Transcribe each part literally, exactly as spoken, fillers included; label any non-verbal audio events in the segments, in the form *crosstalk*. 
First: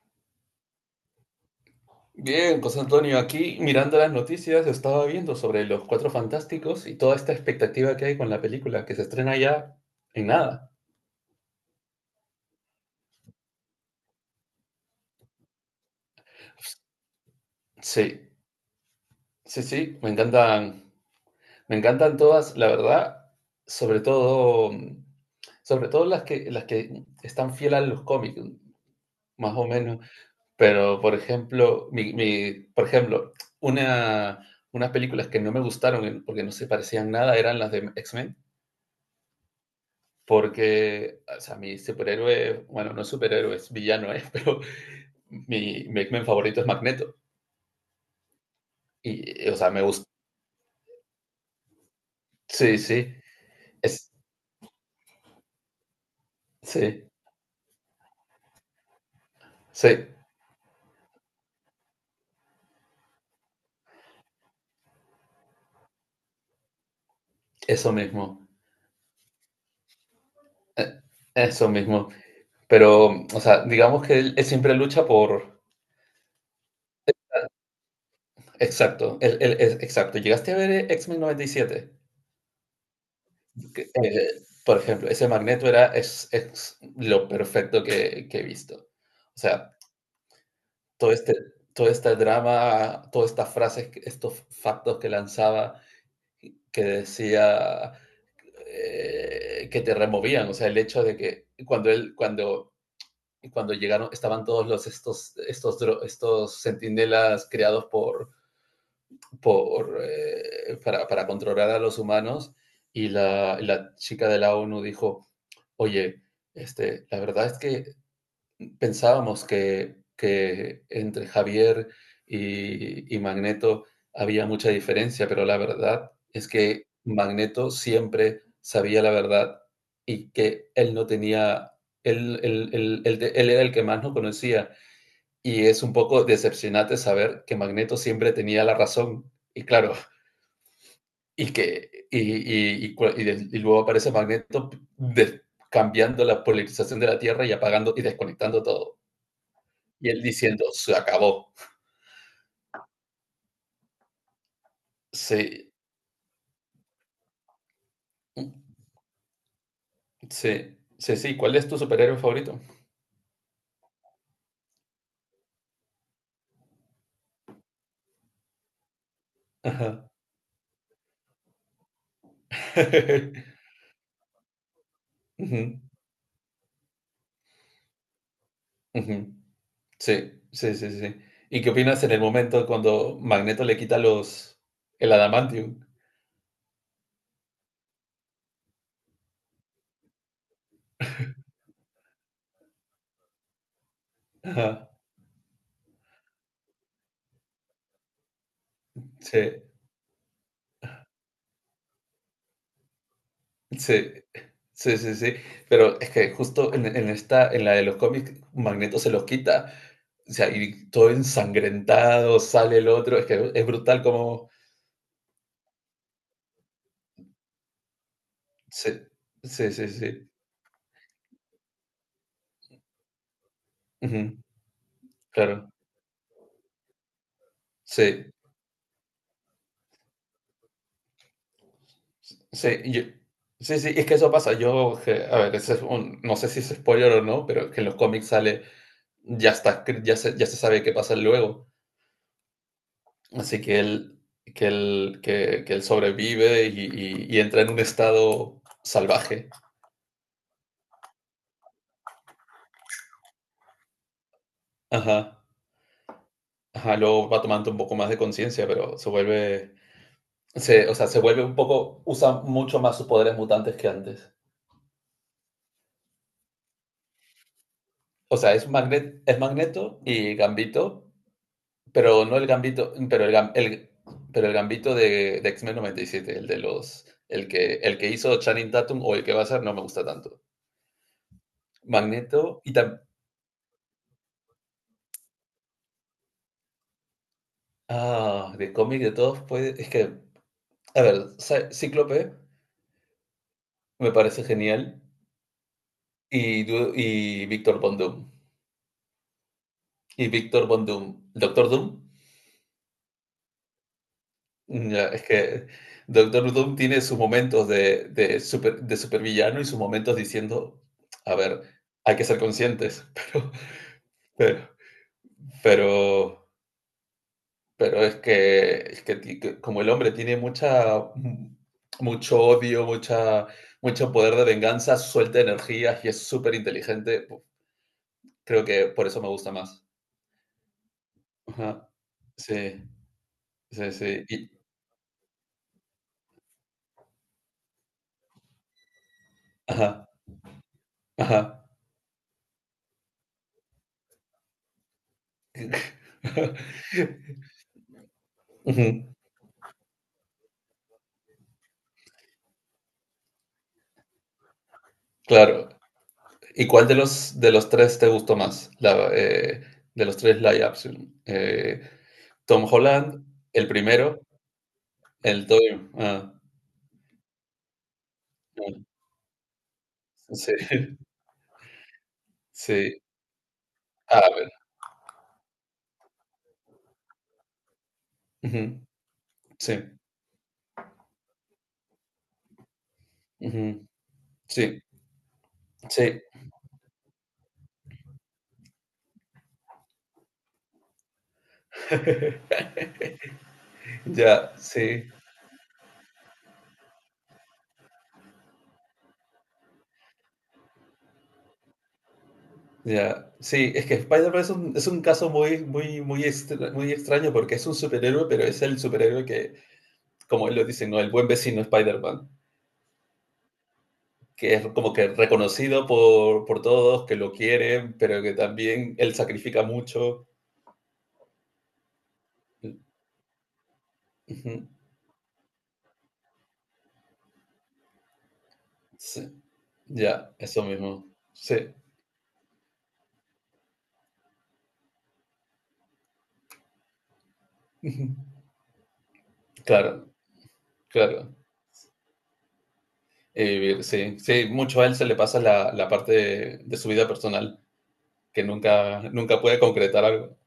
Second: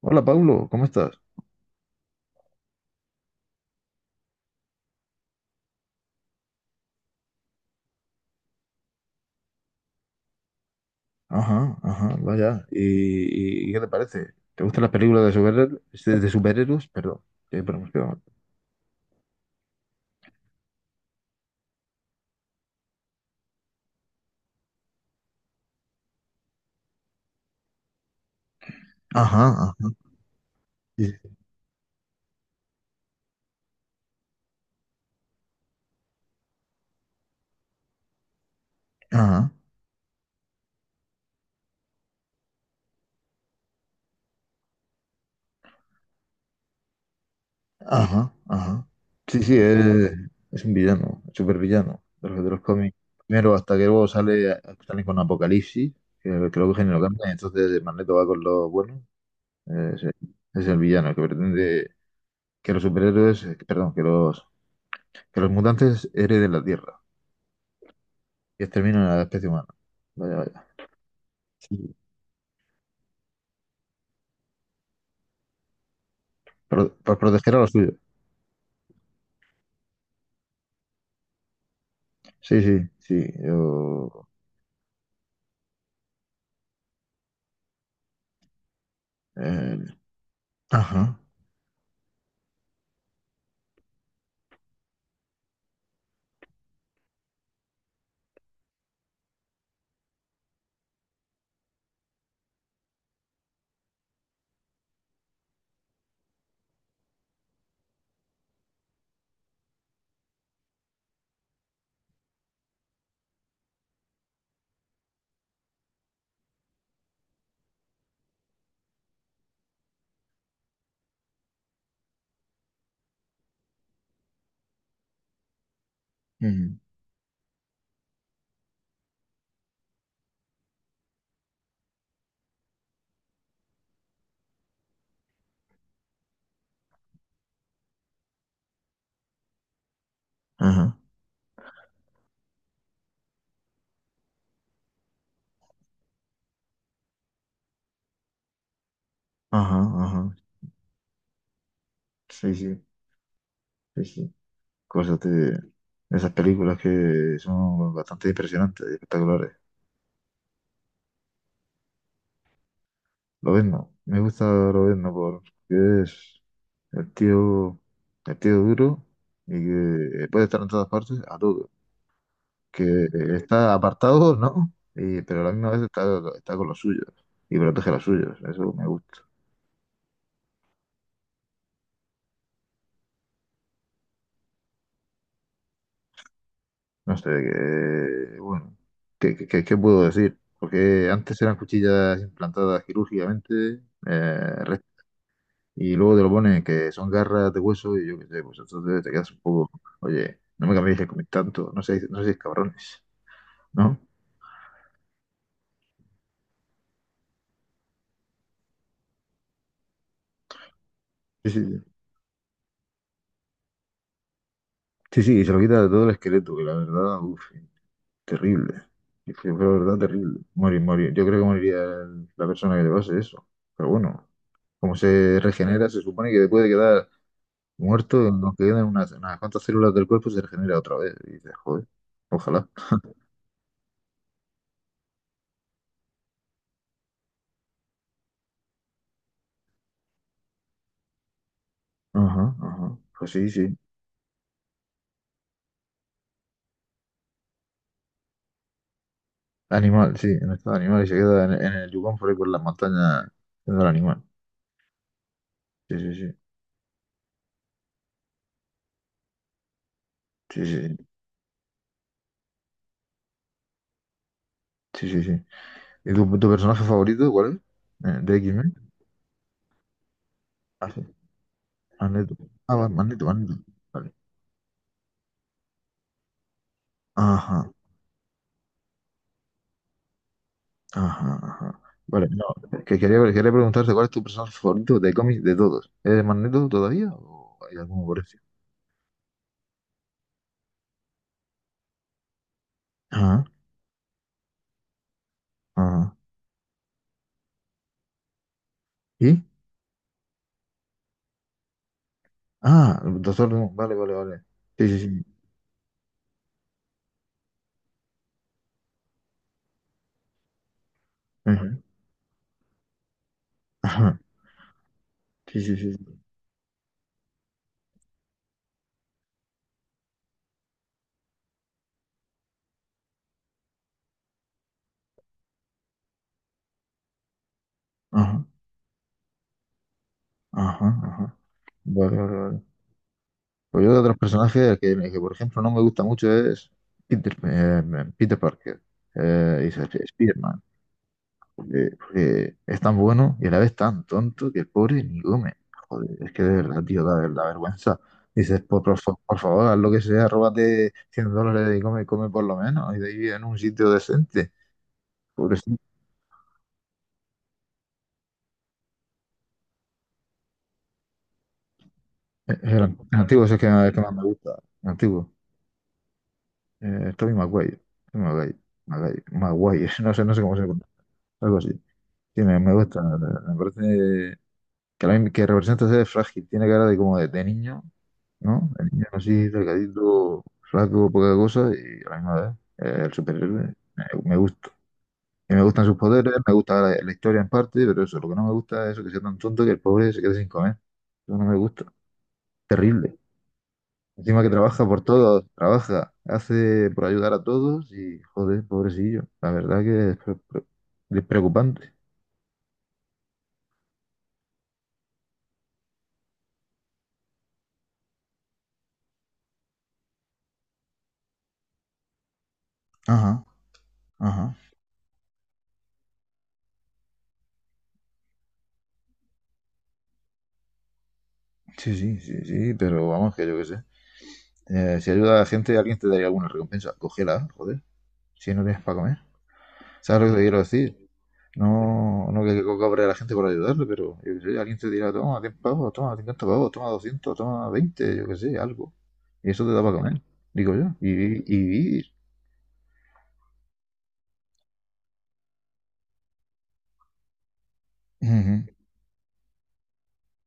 Hola Pablo, ¿cómo estás? Bien, José Antonio, aquí mirando las noticias estaba viendo sobre los Cuatro Fantásticos y toda esta expectativa que hay con la película que se estrena ya en nada. Ajá, ajá, vaya. ¿Y, y qué te parece? ¿Te gustan las películas de superhéroes? De, de superhéroes, perdón. Eh, pero me Sí, quedo- sí, sí, me encantan, me encantan todas, la verdad, sobre todo, mm, sobre todo las que, las que están fieles a los cómics, Ajá, más o ajá, menos. Pero, sí, por sí, ejemplo, mi, mi- por ejemplo, una, unas películas que no me gustaron eh, porque no se parecían nada eran las de X-Men. ajá, Porque, o sea, mi superhéroe, bueno, no superhéroe, es villano, ¿eh? *laughs* pero mi, mi X-Men favorito es Magneto. ajá, ajá. Sí, Y, sí, o sea, me gusta. es, es un villano, supervillano de los, de los Sí, cómics. sí, Primero, hasta que luego es, sale, sale con Apocalipsis, que que luego que lo sí, cambia, entonces Magneto va con los buenos. Eh, Es, sí, el es el villano que pretende que los superhéroes, eh, perdón, que los, que los mutantes hereden la Tierra. eso mismo. Y exterminan a la especie humana. Vaya, vaya. eh, Eso Sí. mismo. Pero, o sea, digamos que él, él siempre lucha por. Por, por proteger a los suyos. Exacto, él- él es- exacto. ¿Llegaste a ver eh, X-Men noventa y siete? Sí, sí, sí. Que, Yo. eh, por ejemplo, ese Magneto era es, es lo perfecto que, que he visto. O sea, eh, todo ajá. este, todo este drama, todas estas frases, estos factos que lanzaba, que decía eh, que te removían, o sea, el hecho de que cuando él, cuando, cuando llegaron, estaban todos los, estos, estos, estos centinelas creados por, por, eh, para, para, controlar a los humanos, y la, la chica de la ONU dijo, oye, este, la verdad es que pensábamos que, que entre Javier y, y Magneto había mucha diferencia, pero la verdad es Ujú. que Magneto siempre sabía la verdad y que él no tenía, él, él, él, él, él era el que más no conocía. Y es un poco decepcionante saber que Magneto siempre tenía la razón. Y claro, Ajá. *laughs* y que y, y, y, y y luego aparece Magneto de, cambiando la polarización de la Tierra y apagando y desconectando todo. Ajá, Y él ajá. diciendo, se acabó. Sí, sí, sí, sí. Cosas de Sí, esas películas que son bastante impresionantes y espectaculares. sí, sí, sí. ¿Cuál es tu superhéroe favorito? Lobezno. Me gusta Lobezno porque es el tío, el tío duro y Ajá. que puede estar en todas partes a todo. Que *laughs* está apartado, ¿no? Y, pero a la misma Ujú, vez está, está con los suyos y protege a los suyos. Eso me gusta. ujú. Sí, sí, sí, sí. ¿Y qué opinas en el momento cuando Magneto le quita los el adamantium? No sé, que, bueno, ¿qué, qué, qué- qué puedo decir? Porque antes eran cuchillas implantadas quirúrgicamente eh, re- Ajá. y luego te lo ponen que son garras de hueso y yo qué sé, pues entonces te quedas un Sí, poco, oye, no me cambiéis de comer tanto, no seáis, no seáis cabrones, ¿no? sí, sí, sí, sí. Pero es que justo en, en esta, en la de los cómics, Magneto se los quita. O sea, y todo Sí, sí, ensangrentado, sale el otro. Es que es brutal como... sí, sí, y se lo quita de todo el esqueleto, que la verdad, uff, terrible. Sí, Y Fue fue la sí, sí, verdad sí. terrible. Morir, morir. Yo creo que moriría el- la persona que le pase eso. Pero bueno, Ujú, como se claro. regenera, se supone que después de quedar muerto, Sí, en lo que quedan unas, unas cuantas células del cuerpo se regenera otra vez. Y dices, joder, ojalá. sí, yo- sí, sí, es que eso pasa. Yo, que- a ver, ese es un- no sé si es spoiler o no, pero que en los cómics sale, ya está, escri- ya se, ya se sabe qué pasa luego. Ajá, ajá. Pues sí, Así sí. que él, que él, que, que él sobrevive y, y- y entra en un estado salvaje. Animal, sí, en estado animal y se queda en, en el Yukon por ahí por las montañas siendo el animal. Ajá, Sí, sí, sí. ajá, luego va tomando un poco más de conciencia, pero se vuelve, Sí, sí, se, o sea, sí. se vuelve un poco, usa mucho más sus poderes mutantes que antes. Sí, sí, sí. ¿Y tu, tu personaje favorito cuál es? Eh, ¿De O sea, es X-Men? Magnet, es Magneto y Ah, sí. Gambito. Pero Magneto. no el Ah, va, gambito, Magneto, pero el, gam- Magneto. el- Vale. pero el gambito de, de X-Men noventa y siete, el de los, el Ajá. que, el que hizo Channing Tatum o el que va a ser, no me gusta tanto. Ajá, ajá. Vale, no, Magneto y que también, quería, quería preguntarte cuál es tu personaje favorito de cómics de todos. ¿Eres Magneto todavía o hay alguno por eso? ah, de cómic de todos, pues es que, a ver, Cy- Cíclope Ajá, me parece genial ajá. y, Du- y Víctor Von Doom. ¿Y? Y Víctor Von Doom, Doctor Doom, Ah, Doctor Doom, vale, vale, vale. Sí, sí, ya, es sí. que Doctor Doom tiene sus momentos de, de, super, de supervillano y sus momentos diciendo, a ver, Ajá, hay que ser conscientes, ajá. *laughs* pero Sí, sí, sí. Sí. Pero, pero es que, es que ti- que como el hombre tiene mucha, mucho odio, mucha, mucho poder de venganza, suelta energía y es súper inteligente, Ajá, creo que por eso me gusta más. ajá, ajá. Ajá. Vale, vale, Sí, vale. Pues yo sí, de otros sí. Y- personajes que, eh, que, por ejemplo, no me gusta mucho es Peter, eh, Peter Parker. Eh, y ajá, Spider-Man. ajá. Porque, porque es tan bueno y a la vez tan tonto que el pobre ni come. Joder, es que de verdad, *laughs* tío, da ver- la vergüenza. Dices, por, por, fa- Ujú, por favor, haz lo que sea, róbate cien dólares y come, come por lo menos. Y de ahí en un sitio decente. claro. Pobrecito. ¿Y cuál de los, de los tres te gustó más? La, eh, de los tres live action. Eh, Eh, Tom El, an- el Holland, antiguo si es el que, el el que más primero, me gusta. El antiguo. el Toy. Ah, Eh, Tobey Maguire. Tobey Maguire. ah, Maguire. Maguire. *laughs* No sé, no sé sí, cómo se pronuncia. *laughs* Algo así. Sí, me, me gusta. sí. Me parece que, la, que representa ser frágil. Tiene cara de como de, de niño, ¿no? Ujú, El niño así, sí, delgadito, flaco, poca cosa, y a la misma vez, eh, el superhéroe, ujú, me, me gusta. sí, Y me gustan sus sí, poderes, me gusta la, la historia en parte, pero eso, lo que no me gusta es eso, que sea tan tonto que el pobre se quede sin comer. Eso no me gusta. Terrible. Encima que ya, trabaja por sí, todos, trabaja, hace por ayudar a todos y, joder, pobrecillo. La verdad que es, pre- pre- es preocupante. ya. Sí, es que Spider-Man es un es un caso muy muy muy extra muy extraño porque es un superhéroe, pero es el superhéroe que, como él lo dice, ¿no? El buen vecino Spider-Man, Ajá, que ajá. es como que reconocido por por todos, que lo quieren, pero que también él sacrifica mucho. Sí, sí, sí, sí, Mm, pero vamos, que yo qué sé. ujú, Eh, si ayuda a la gente, alguien te daría alguna recompensa. Cógela, joder, si no tienes para comer. sí, ¿Sabes lo ya, que te quiero eso decir? mismo. Sí, No, no que, que cobre a la gente por ayudarle, pero yo qué sé, alguien te dirá, toma diez pavos, toma cincuenta pavos, toma doscientos, toma ujú, veinte, yo qué sé, algo. Y eso te da para claro, comer, digo yo, y, claro. vi- y vivir. Eh, sí, sí, mucho a él se le pasa la la parte de de su vida personal, que Ujú. nunca, nunca puede concretar algo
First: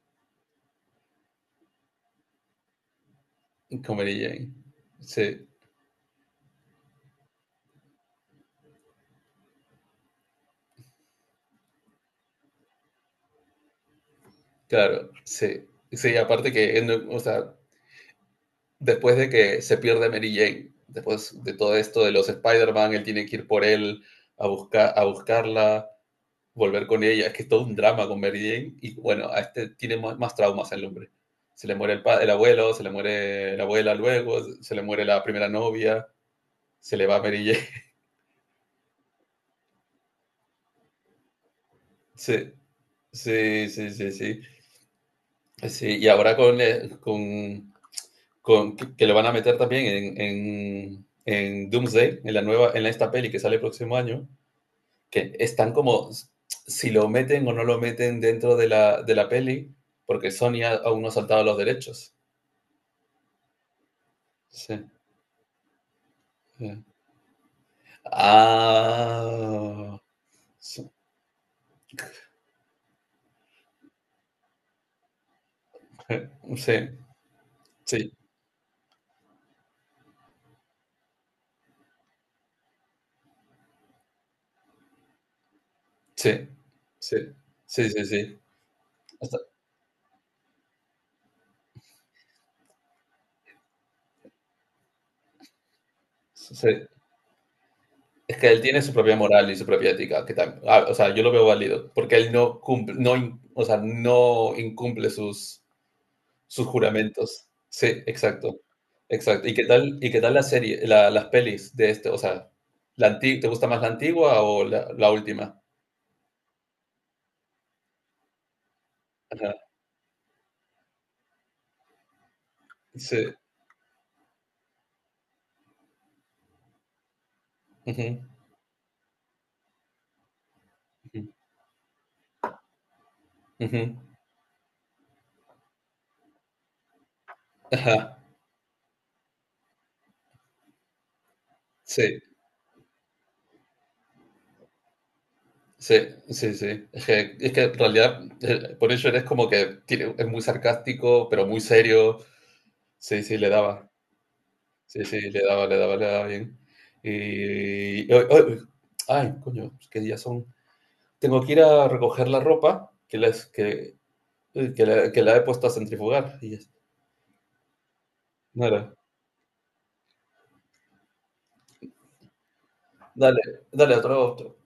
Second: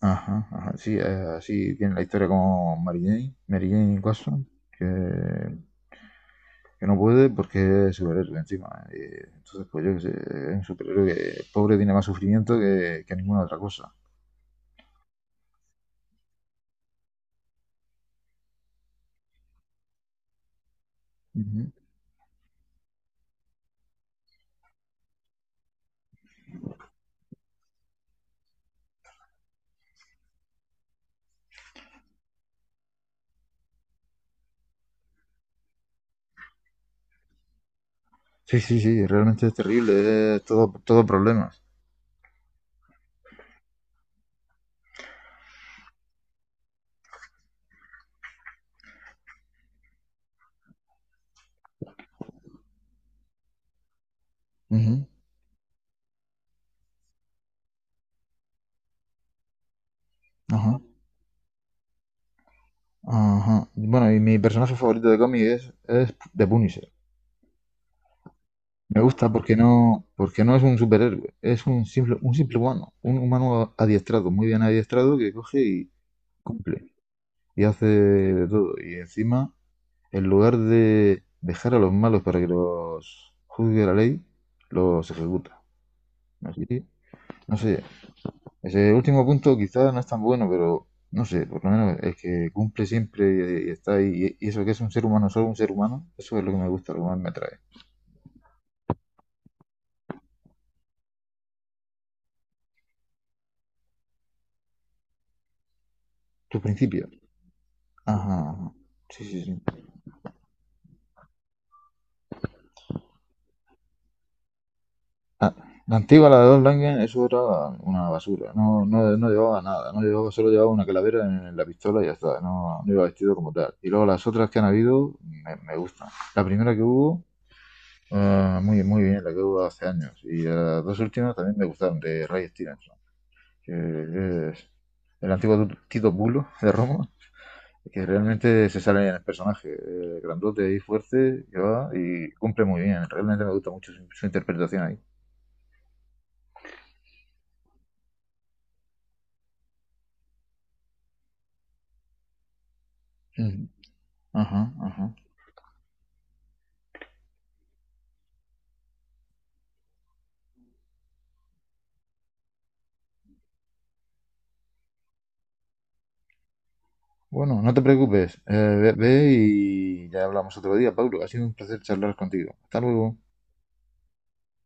Ajá, ajá, sí, eh, así tiene la historia como Mary Jane, Mary con Jane Mary Watson, Jane. que, Sí, que no puede porque es superhéroe encima. Eh, entonces, pues yo qué sé, es un superhéroe que pobre tiene más sufrimiento que, que ninguna otra cosa. claro, sí. Sí, aparte que, o sea, después de que se pierde Mary Jane, después de Ujú. todo esto de los Spider-Man, él tiene que ir por él a, buscar, a buscarla, volver con ella. Es que es todo un drama con Mary Jane. Y bueno, a este tiene más, más traumas el hombre. Se le muere el, pa- el abuelo, se le muere la abuela luego, se le muere la primera novia, se le va Mary Jane. *laughs* Sí, sí, sí, realmente es terrible, es todo, todo problemas. Sí, sí, sí, sí, sí. Sí, y ahora con, eh, con, con que que lo van a meter también en, en, en Doomsday, en la nueva, en esta peli que sale el próximo año, Ujú. que están como si lo meten o no lo meten dentro de la, de la peli, porque Sony ha- Ajá, aún no ha saltado los derechos. ajá. Bueno, y mi personaje Sí. favorito de cómic es, es The Sí. Punisher. Me gusta porque Ah. no, porque no es un Sí, superhéroe, es un simple, un simple humano, un humano adiestrado, muy bien adiestrado, que coge y *laughs* sí, cumple y hace sí, de todo. Y encima, en lugar de dejar a los malos para que los juzgue la ley, los ejecuta. sí, Así, sí, no sé, sí. Sí. Sí. ese último Hasta, punto quizás no es tan bueno, pero no sé, por lo menos es que cumple siempre y, y está ahí. Y, y eso que es un ser humano, solo un ser humano, eso es lo que me sí. gusta, lo que más me atrae. Es que él tiene su propia moral y su propia ética, que tam- ah, o sea, yo lo veo válido, porque él no cumple, no, in- o sea, no incumple sus, Tus sus principios. juramentos. Sí, Ajá, exacto, ajá. Sí, sí, exacto. ¿Y sí. qué tal, y qué tal la serie, la- las pelis de este, o sea, la anti- ¿te gusta más la antigua o la, la Ah, última? la antigua, la de Don Langen, eso era una basura. No, no, no Ajá, llevaba nada, no llevaba, solo llevaba una calavera en la pistola y ya está, no, no iba vestido sí. como tal. Y luego las otras que han habido me, me gustan. La primera que hubo, Ujú, ah, muy, muy bien, la que hubo hace años. Y las dos ujú, últimas también me gustaron, de Ray Stevenson. Que ujú. es el antiguo Tito Bulo de Roma, Ajá, que realmente se sale en el personaje, eh, grandote y fuerte, que va sí, y cumple muy bien. Realmente me gusta mucho su, su interpretación ahí. sí, sí, sí. Es que, es que en realidad, eh, por eso eres como que tiene- es muy sarcástico, pero muy serio. Sí, sí, le Ujú. daba. Ajá, Sí, ajá. sí, le daba, le daba, le daba bien. Y y hoy- hoy- Ay, coño, qué días son. Tengo que ir a recoger la ropa que les que, eh, que la, que la he puesto a centrifugar. Y ya está. Bueno, no te preocupes, eh, ve, Dale, ve y ya hablamos otro día, Pablo. Ha sido un placer charlar contigo. Hasta luego. dale, dale, otro.